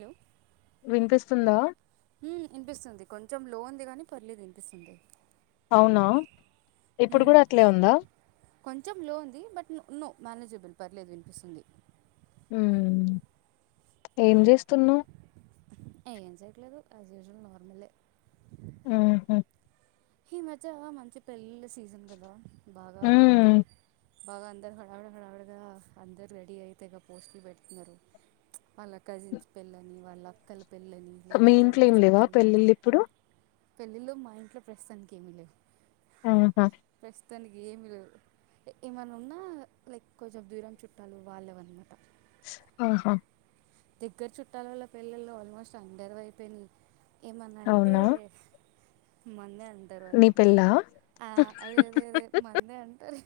Hello వినిపిస్తుందా మ్మ్ వినిపిస్తుంది కొంచెం లో ఉంది గానీ పర్లేదు వినిపిస్తుంది అవునా ఇప్పుడు కూడా అట్లే ఉందా కొంచెం లో ఉంది బట్ నో మేనేజబుల్ పర్లేదు వినిపిస్తుంది ఉ ఏం చేస్తున్నావు ఏ ఏం చయట్లేదు అజ్జవల్ నోర్మల్ ఆహా ఈ మధ్య మంచి పెళ్ళళ సీజన్ కదా భాగ ఉమ్ బాగా అందరు హడావడ హడావడగా అందరు రెడీ అయితే ఇక పోస్టులు పెడుతున్నారు వాళ్ళ కజిన్స్ పిల్లని వాళ్ళ అక్కలు పెళ్ళని మీ లేకపోతే ఇంట్లో వాళ్ళ ఏం లేవా చుట్టాలు వెళ్తే పెళ్ళిళ్ళు ఇప్పుడు పెళ్ళిళ్ళ మా ఇంట్లో ప్రస్తుతానికి ఏమిీ లేవు ఆహా తనికి ఏమిీ లేదు ఏమైన్నా ఉన్నా లైక్ కొంచెం దూరం చుట్టాలు వాళ్ళేవనమాట ఆహా దగ్గర చుట్టాలల పెళ్ళిళ్ళు ఆల్మోస్ట్ అండర్ అయిపోయినాయి ఏమన్నా అంటే అవునా మన్న అంటారు నీ వాళ్ళు పెళ్ళా ఆ అదే అదే అదే మందే అంటారు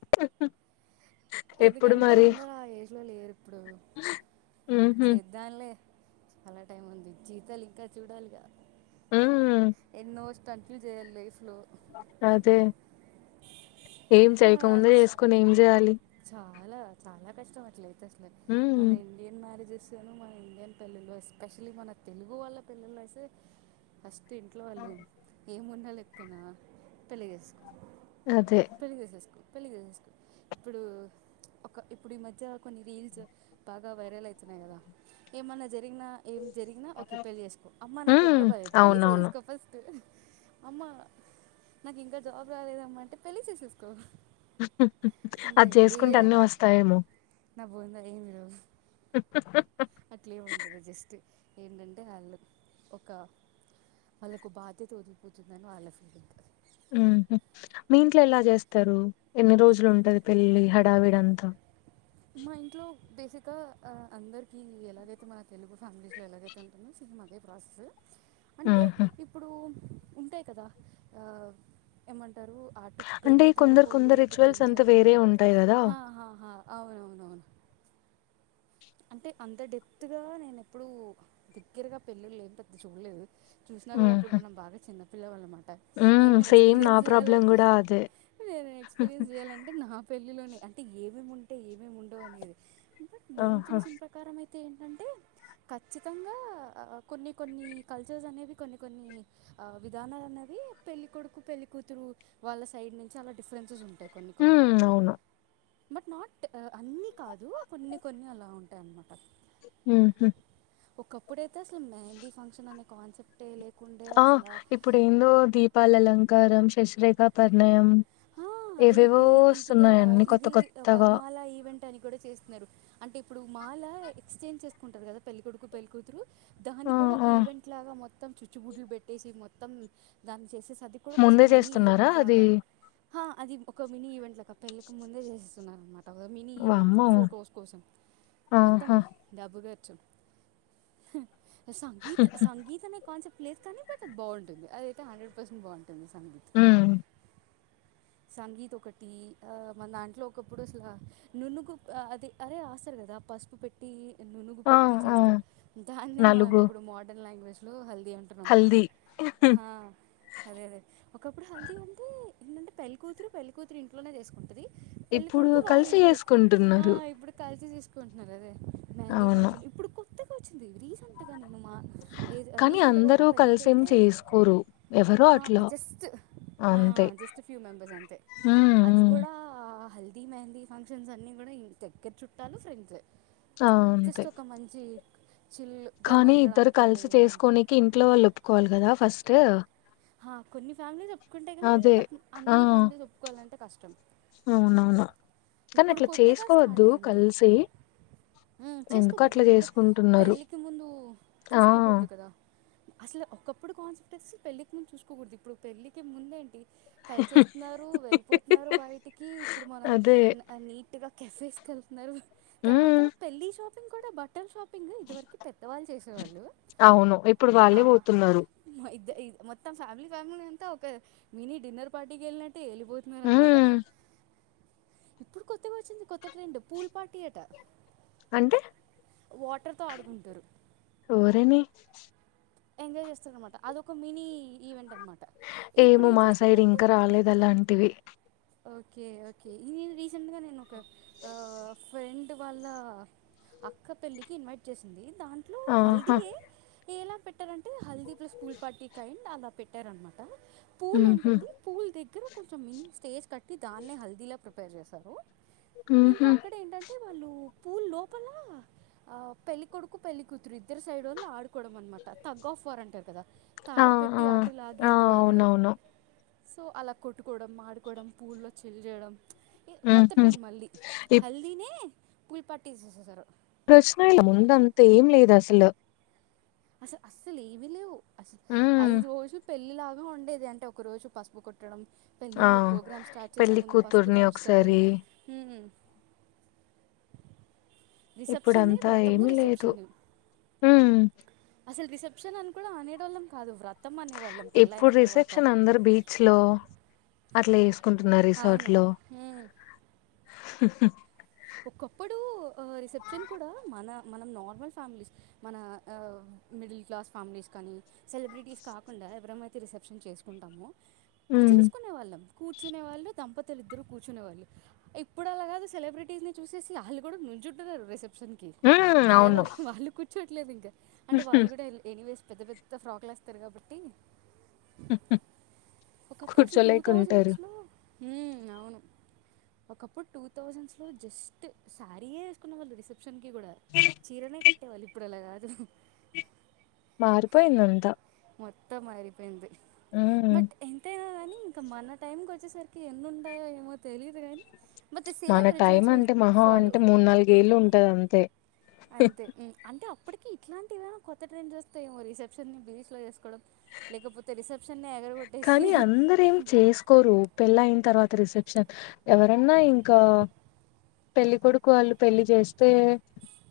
ఆ ఎందుకంటే అందరు ఆ ఏజ్ లో లేరు ఇప్పుడు ఉహు చేద్దాంలే చాలా టైం ఉంది జీతలు ఇంకా చూడాలిగా ఉమ్ ఎన్నో కంటఫయూ్ చేయాలి లైఫ్ లో అదే ఏం చేయకముంద చేసుకుొని ఏం చేయాలి చాలా చాలా కష్టం అట్లయితే అసలు ఉమ్ మన ఇండియన్ మ్యారేజెస్ మన ఇండియన్ పెళ్ళిళ ఎస్పెషలీ మన తెలుగు వాళ్ళ పెళ్ళిల్లో అయితే ఫస్ట్ ఇంట్లో వాళ్ళు ఏముండాలి చెప్పనా పళ్లిగ అదే పెల్లిచెసెసుకో పెల్లిచేసేసుకో ఇప్పుడు ఒక ఇప్పుడు ఈ మధ్య కొన్ని రీల్స్ బాగా వైరల్ అవుతున్నాయి కదా ఏమన్నా జరిగినా ఏం జరిగినా ఓకే పెళ్లి చేసుకో అమ్మా నాకు ఉమ్ ఒంట్లో బాదు పెళ్లి అవునవును చేసేసుకో ఫస్ట్ అమ్మా నాకు ఇంకా జాబ్ రాలేదమ్మా అంటే పెళ్లి చేసేసుకో అ అది ఇంతే చేసుకుంటే అన్నీ వస్తాయేమో పోంద ఈ మరు స అట్లెం ఉండదు జస్ట్ ఏంటంటే వాళ్ళ ఒక వాళ్ళకు బాధ్యత వదిలిపోతుందని వాళ్ళ ఫీలింగ్ ఉ మీ ఇంట్లో ఎలా చేస్తారు ఎన్ని రోజులు ఉంటది పెల్లి కావిడ అంత మా ఇంట్లో బేసిక్ గా అందరికి ఎలాగైతే మన తెలుగు ఫ్యామిలీస్ లో ఎలాగైతేంటందో సీ అదే ఫ్రస్ అంటే ఉహు ఇప్పుడు ఉంటాయి కదా ఏమంట ారు అటు అంటే పెళ్లి కొందరు తరపు వాళ్ళు కొందరు ఇటు రిచువల్స్ పెళ్లి అంతా వేరే తరపుళ్లు ఉంటాయి కదా హాా అంటే అంత డెప్త్గా నేన ఎప్పుడూ దగ్గరగా పెళ్ళిళ్ళ ఏం పెద్ద చూడలేదు చూసినా కూడా అప్పుడు ఆహా మనం బాగా చిన్నపిల్లవాళ్ళన్నమాట ఉమ్ ఏమైనా సేమ్ నా ఎక్స్పీరియన్స్ ప్రాబ్లం చేయాలంటే కూడా అదే నేను ఎక్స్పీరియన్స్ చేయాలంటే నా పెళ్ళిలోని అంటే ఏమేమి ఉంట అంటే ఏమేమి ఉండవు అనేది బట్ నేన్ ఆహా చూసిన ప్రకారం అయితే అతే ఏంటంటే ఖచ్చితంగా కొన్ని కొన్ని కల్చర్స్ అనేవి కొన్ని కొన్ని విధానాలు అనేవి పెళ్ళికొడుకు పెళ్ళికూతురు వాళ్ళ సైడ్ నుంచి అలా డిఫరెన్సెస్ ఉంటుయి అట్టయి కొన్ని కొన్ని ఉమ్ అవును బట్ నాట్ అన్ని కాదు కొన్ని కొన్ని అలా ఉంట అంటే అన్నమాట హ ఒకప్పుడు అయితే అసలు మెహందీ ఫంక్షన్ అనే కాన్సెప్టే లే ఆ ఇప్పుడు ఏందో దీపాలల కారం, శశిరేఖాపర్ణయం ఆ ఇప్పుడు ఇది ఇ అ అన్ని కొత్త ఇది కొత్తగా వర్మాల ఈవెంట్ అని కూడా చేస్తున్నారు. అంటే ఇప్పుడు మాల ఎక్స్చేంజ్ చేసుకుంటారు. కదా పెళ్లికొడుకు, పెళ్లికూతురు దాన్ని ఆ కూడా ఒక ఆ ఈవెంట్ లాగా మొత్తం చుచ్చు బుడ్లు పెట్టేసి మొ మొత్తం దాన్ని చేసేసి అది కూడా ముందే సింగిల్ చేస్తున్నారా ఈవెంట్ అది లాగా హా అది ఒక మినీ ఈవెంట్ పెళ్ళికి ముందు చేస్ న్న మ మినీ ఈవెంట్ వామ్మో ఫొటోస్ కోసం మొత్తం ఆహా డబ్బు హ్ సంగీత్ సంగీతనే కాన్సెప్ట్ లేద్ కానీ బట్ అది బావుంటుంది. అదయితే హండ్రెడ్ పర్సెంట్ బాంది. తన సంగీత్ ఉమ్ సంగీత్ ఒకటి ఆ మన దాంట్లో ఒకప్పుడు అసల నున్నుకు ఆ అదే అరే రాస్తారు. కదా పసుపు పెట్టి నునుగు ఆ పెట్టి ఆ చేస్తారు. దాన్నే మనం నలుగు ఇప్పుడు మోడర్న్ లాంగ్వేజ్ లో హల్ ది అంటున్నాం హల్దీ హా అదే అదే ఒకప్పుడు హల్దీ ఉంటే ముందు పెళ్ళి కూతురు పెళ్లి, కూతురు ఇంట్లోనే చేసుకుంటది పెళ్లి ఇప్పుడు కొడుకు వాళ్ళు కలిసి ఇంట్లో చేసుకుంట ఆ చేసుకుంటున్నారు ఇప్పుడు కలిసి చేసు కుంటున్నారు అదే మెహందీ అవును ఫంక్షన్ ఇప్పుడు కొత్తగా వచ్చింది. రీసెంట్ గానే మా కానీ రీసెంట్ గా ఒక అందరూ పెళ్ళికి కలిసేం ఎళ్తే చేసుకోరు ఎవరో హా అట్లా జస్ట్ ఆ అంతే జస్ట్ ఫ్యూ అంతే ఉమ్ అది ఉమ్ కూడా హల్ ఈ మెహందీ ఫంక్షన్స్ అన్ని కూడా ఇంతే రేప్ చుట్టాలు వస్తే తెలుస్తది. ఆ జస్ట్ అంతే ఒక మంచి చిల్గా కానీ ఇద్దరు ఉండడానికి కలిసి ఎంజాయ్ చేయడానికి చేసుకోనీకి ఇంట్లో వాళ్ళు ఒప్పుకోవాలి కదా ఫస్ట్ హా కొన్ని ఫ్యామిలీస్ ఒప్పుకుంటాయి. గానీ అదే బట్ అన్ని ఫ్యామిలీస్ ఒప్పుకోవాలంటే కష్టం అవునవునా కానీ ఇప్పుడు అట్లా కొత్తగా చేసుకోవద్దు స్టార్ట్ అయింది కలిసి ఉమ్, ఎందుకో చేసుకోకూడదు అట్లా ఎందుకంటే చేసుకుంటున్నారు. పెళ్ళికి ముందు ఆ చూసుకోకూడదు కదా అసలు ఒకప్పుడు కాన్సెప్ట్ స్ పెళ్ళి చూసుకోకూడదు ఇప్పుడు పెళ్లికి ముందేంటి కలిసిేస్తున్నారు వెళ్ళిపోతున్నారు బయటికి ఇప్పుడు మనం అదే నీట్గా కఫేస్కి వెళ్తున్నారు తర్వాత ఉమ్ పళ్లి చ బటర్ ష ఇంకా ఇదివరకు పెద్దవాళ్ళు చేసేవాళ్ళు అవును ఇప్పుడు ఆ వాళ్ళే పోతున్నారు [inaudible] మొత్తం ఫ్యామిలీ ఫ్యామిలీ అంతా ఒక మినీ డిన్నర్ పార్టీకి వెళ్ళినట్ తేలిపోతున్నార అనమాట ఉమ్ ఇప్పుడు కొత్తగా వచ్చింది కొత్త ట్రెండ్ పూల్ పాటీయట అంటే ఆడుకుంటారు ఊరేని ఎంజాయ్ చేస్తార అనమాట అదొక మినీ ఈవెంట్ అనమాట ఏమో ఇప్పుడు ఏం మా సైడ్ చేస్తున్నారంటే ఇంకా రాలేదు అలాంటివి ఓకే ఓకే ఇేను రీసెంట్గా నేను ఒక ఫ్రెండ్ వాళ్ళ అక్క పెళ్ళికి ఇన్వైట్ చేసింది దాంట్లో ఆహా హల్దీయే ఏలా పెట్టి అంటే హల్ీ ఇ స్కూల్ పార్టీకి అం అలా పెట్ పెట్టేారు అన్నమాట పూలు ఉహు ఉంటుంది పూలు దగగ కుంచ చమ్ినని స్టేజ కట్టి దాే హల్దీలో పేర్ చేసారు ఇంకా ఉహు అక్కడ ఏంటంటే వాళ్ళు పూ లోపల పెళ్ళికొడుకు పెళ్ళ కూతురు ఇద్దరు సైడ్ వళ్ల ఆడుకోవడం అన్నమాట తగ్ ఆఫ్ వర్ అంటారు కదా ఆ తాడు పెట్టి ఆ అటులాగి ఆ ఇటులాగడం అవునవును సో అలా కొట్టుకోవడం మాడుకోవడం పూల్లో చెల్లి చేేయడం కొత్త ట్రైన్ ఉహు మళ్ళీ హల్దీనే పూల్ పట్టీ చేసేసారు ప్రశ్న ముందంత ఏం లేదు అసలు అసలు అస్సలు ఏమిీ లేవు హ్మ్ ఐజ వష పెళ్ళిలాగా ఉండేది అంటే ఒక రోజు పసుపు కుట్టడం పెళ్ ఆ నీళ్ళలు ప్రోగ్రామ్ స్టార్ట్ చేసే పెళ్లి ముందు పసుపు కూతుర్ని దంచుతారు కదా ఒకసారి రిసెప్షనే ఇప్పుడంతా వ్రతము ఏమిీ లేదు రిసెప్షన్ హ అసలు రిసెప్షన్ అని కూడా ఆనేడళ్ళం కాదు వ్రా ఎప్పుడు రిసెప్షన్ అందరు బీచ్ లో అట్లా కుంటున్నారు రిసార్ట్ లో అవును ఓ ఒకప్పుడు రిసెప్షన్ కూడా మన మనం నార్మల్ ఫ్యామిలీస్ మన మిడిల్ క్లాస్ ఫ్యామిలీస్ కానీ సెలబ్రిటీస్ కాకుండా ఎవరమైతే రిసెప్షన్ చేసుకుంటామో హ్మ్ చేసుకునే వాళ్ళం కూర్చునే వాళ్ళు దంపతులు ఇద్దరు కూర్చునే వాళ్ళు ఇప్పుడు అలాగాదు సెలబ్రిటీస్ ని చూసేసి వాళ్ళ కూడా నుంచుారు రెసెప్ట్ షన్కి హ్మ్ ర అవును వాళు కు చెలే వింగర్ అంటే వాళ్ళు కూడా ఎనీ వేస్ పెద్ద పెద్ద ఫ్రాక్లు వేస్తారు కాబట్టి ఒకప్పుడు అసలు టూ కూర్చోలేకుంటారు థౌజండ్స్లో అవును ఒకప్పుడు టూ థౌజండ్స్లో జస్ట్ సారేసుకున్న షన్ కి కూడా చీరనే కట్ట అట్టే వాళ్ళు ఇప్పుడు అలా కాదు మారిపోయిందింతా మొత్తం మారిపోయింది హ్మ్ బట్ ఎంతనాని ఇంకా మన టైంకి వచ్చేసరికి ఎన్నింటాయో ఏమో తెలియదు కాగాని మన టైం అంటే మొహా అంటే మూడు నాలుగ ఏళ్ళు ఉంటది అంతే అంతే అంటే ఇప్పటికీ ఇట్లాంటివైనా కొత్త ట్రైన్స్ వస్తే ఓ రిసెప్షన్ ని బీచ్లో చేసుకోవడం లేకపోతే రిసెప్ కానీ అందర ఏం చేసుకోరు పెళ్ళ అయిన తర్వాత రిసెప్ట్ ఎవరన్నా ఇంకా పెళ్లిికొడుకు వాళ్ళు పెళ్లిి చేస్తే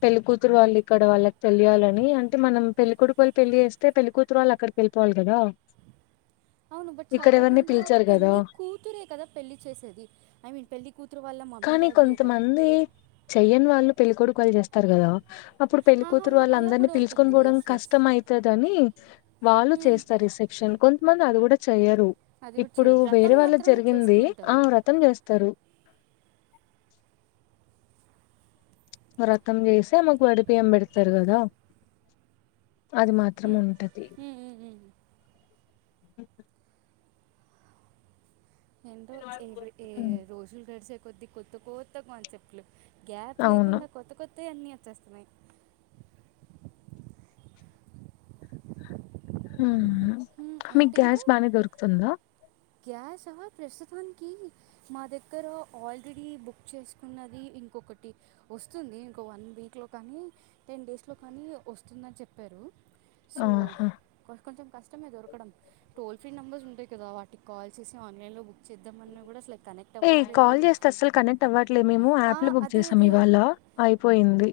పెళ్లికతురు వాళ్ళు ఇక్కడ వాళ్ళకి తెలియాలని అంటే మనం పెళ్లికొడుకు వాళ్ళు పెళ్లి చేస్తే పెళ్లిికతురు వాళ్ళు అక్కడికి వెళ్ళిపోవాలి కదా అవును బట్ ఇక్కడ ఎవరిని సాధారణంగా పిలిచారు కదా పెళ్లి కూతురే కదా పెళ్లి చేసేది ఐ మీన్ పెళ్లి కూతురు వాళ్ళ మమ్మీ కానీ డ్యాడీయే కదా! కొంతమంది చెయ్యని వాళ్ళు పెళ్ళికడు కళ్లు చేస్తారు కదా అప్పుడు పెళ్లిికూతురు ఆహాహా! వాళ్ళు అలా అందరినీ కూడా పిలుచకొని ఉంటుంది. పోవడం యెస్. యెస్. కష్టం అవుతుంది అని వాళ్ళు హ్మ్. చేస్తారు రిసెప్షన్ కొంతమంది అది కూడా చేయదు అది కూడా ఇప్పుడు చేయరు. వేరే వ్రతం వాళ్ళ మాత్రమే జరిగింది ఆ చేసుకుంటారు. వ్రతం చేస్తారు వ్రతం చేసి అమ్మ కు వడి బియ్యం పెడతారు కదా అది మాత్రం హ్మ్. ఉంటది హ్మ్. హ్మ్. హ్మ్. [unintelligible] ఏందో [unintelligible] రోజులు గడిచాక కొద్ది కొత్త కొత్త కాన్సెప్ట్లు గ్యాప్ అవును లేకుండా కొత్త కొత్త అ అన్నిీ వచ్చేస్తున్నాయి హ హ్మ్. మీకు గ్యాస్ ఏంటింకా? బానే దొరుకుతుందా గ్యాసా ప్రస్తుతానికి మా దగ్గర ఆల్రెడీ బుక్ చేసుకున్నది ఇంకొకటి వస్తుంది ఇంకో వన్ వీక్లో కానీ టెన్ డేస్లో కానీ వస్తుందని చెప్పారు సో ఆహా అంటే [unintelligible] దొరకడం టోల్ ఫ్రీ నెబర్స్ ఉంటాయి కదా వాటికి కాల్ చేసి ఆన్లైన్ లో బుక్ చేద్దామని కూడా అస్సలు ఏ కాల్ చేస్తే అస్సలు కనెక్ట్ అవ్వట్లేదు మేము ఆ, యాప్ లో బుక్ అదే చేసాం అదే ఇవాళ అయిపోయింది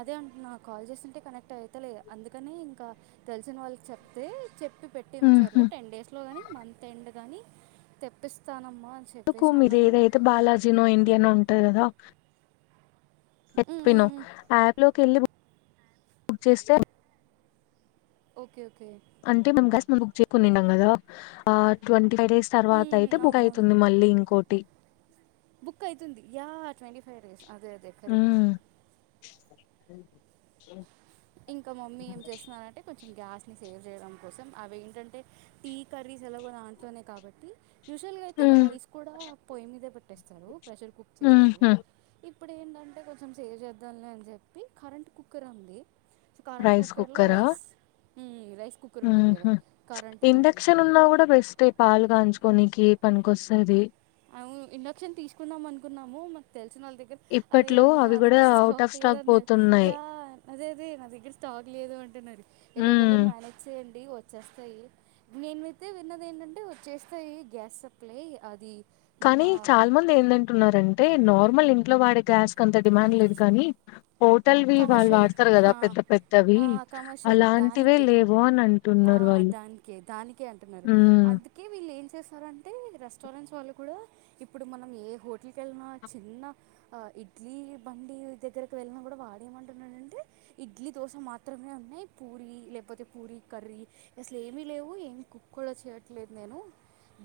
అదే అంటు నాకు కాల్ చేస్తుంటే కనెక్ట్ అయితేలేదు అందుకని ఇంకా తెలిసిన వాళ్ళకి చెప్తే చెప్పి పెట్టి ఉంచారు ఊహు టెన్ డేస్ లో కాని మంత్ ఎండ్ కాగాని తెప్పిస్తానం అందుకు మీరు ఏదైతే బాలాజీ నో ఇండియనో ఉంట కదా హ్మ్. ఎినో హ్మ్. హ్మ్. ఆయాప్ లోకి వెళ్ళి బక్ చేస్తే ఓకే ఓకే. అంటే మేము [unintelligible] [unintelligible] నింం కదా ఆ ట్వ ఫైవ్ డేస్ తర్వాత హ్మ్. అయితే హ్మ్. బుక్ అవునవును. అవుతుంది మళ్ళీ ఇంకోటి బుక్ అయితుంది యా ట్వంటీ ఫైవ్ డేస్ అదే అదే కరెక్ట్ ఊమ్ [unintelligible] ఇంకా మమ్మీ ఏం చేస్తున్నానంటే కొంచెం గ్యాస్ని సేవ్ చేయడం కోసం అవి ఏంటంటే టీ కర్రీస్ ఎలాగో దాంట్లోనే కాబట్టి యూజువల్గా అయితే ఊమ్ రైస్ కూడా పొయి మీీదా ట్టేస్తారు ప్రెషర్ కుక్ చేస్తారు ఊహు ఇ ఇప్పుడు ఏంటంటే కొంచెం సేవ్ చేద్దాలని అని చెప్పి కరెంట్ కుక్కర్ ఉంది సో కారంెన్ కుక్కర్ లో రైస్ రైస్ కుక్కర్ ఉంటుంది కదా హుహ్ కరెంటుతో ఇండక్షన్ ఉన్నా కూడా బెస్టే పాలు కాగించు కొనికి పనికొస్తది. [unintelligible] ఇండక్షన్ తీసుకుందాం అనుకున్నాము మాకు తెలి సినోళ్ళ దగ్గర అరే ఇప్పట్లో అన్నా అవి నా గూడా దగ్గర ఔట్ స్టాక్ ఆఫ్ లేదు అన్నది పోతున్నాయి. యా అదే అదే నా దగ్గర స్టాక్ లేదు అంటున్నారు. హ్మ్. ఎలాగోలా మేనేజ్ చేయాలి. వచ్చేస్తాయి, నేనైతే విన్నది ఏంటంటే వచ్చేస్తాయి గ్యాస్ సప్లై అది కానీ మన చాలా మంది ఏందంటున్నారంటే, నార్మల్ ఇంట్లో వాడే గ్యాస్ అంత డిమాండ్ లేదు కానీ హోటల్వి వాళ్ళు కమర్షియల్ వాడతారు కదా పెద్ద పెద్దవి కమర్షియల్ అలాంటివే దానికే లేవు అని అంటున్నారు వాళ్ళు దానికే దానికే హు న్నారంటే రెస్టారెంట్స్ వాళ్ళు కూడా ఇప్పుడు మనం ఏ హోటల్కి వెళ్ళిన చిన్న ఇడ్లీ బండి దగ్గరకి వెళ్ళినా కూడా వా ఏమంటున్నానంటే ఇడ్లీ, దోశ మాత్రమే ఉన్నాయి పూరీ లేకపోతే, పూరి కర్రీ అసలు ఏమీ లేవు, ఏమి కుక్ కూడా చేయట్లేదు నేను.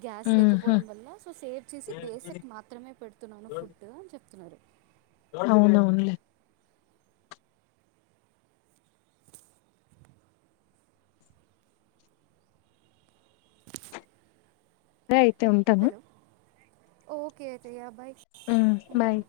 గ్యాస్ హుహు. లేకపోవడం వల్ల సో సేవ్ చేసి బేసిక్ మాత్రమే పెడుతున్నాను ఫుడ్ అని చెప్పి న్నారు అవునవునులే. ఆయి అయితే ఉంటను. హలో ఓకే అయితె యా బాయ్. హ్ బాయ్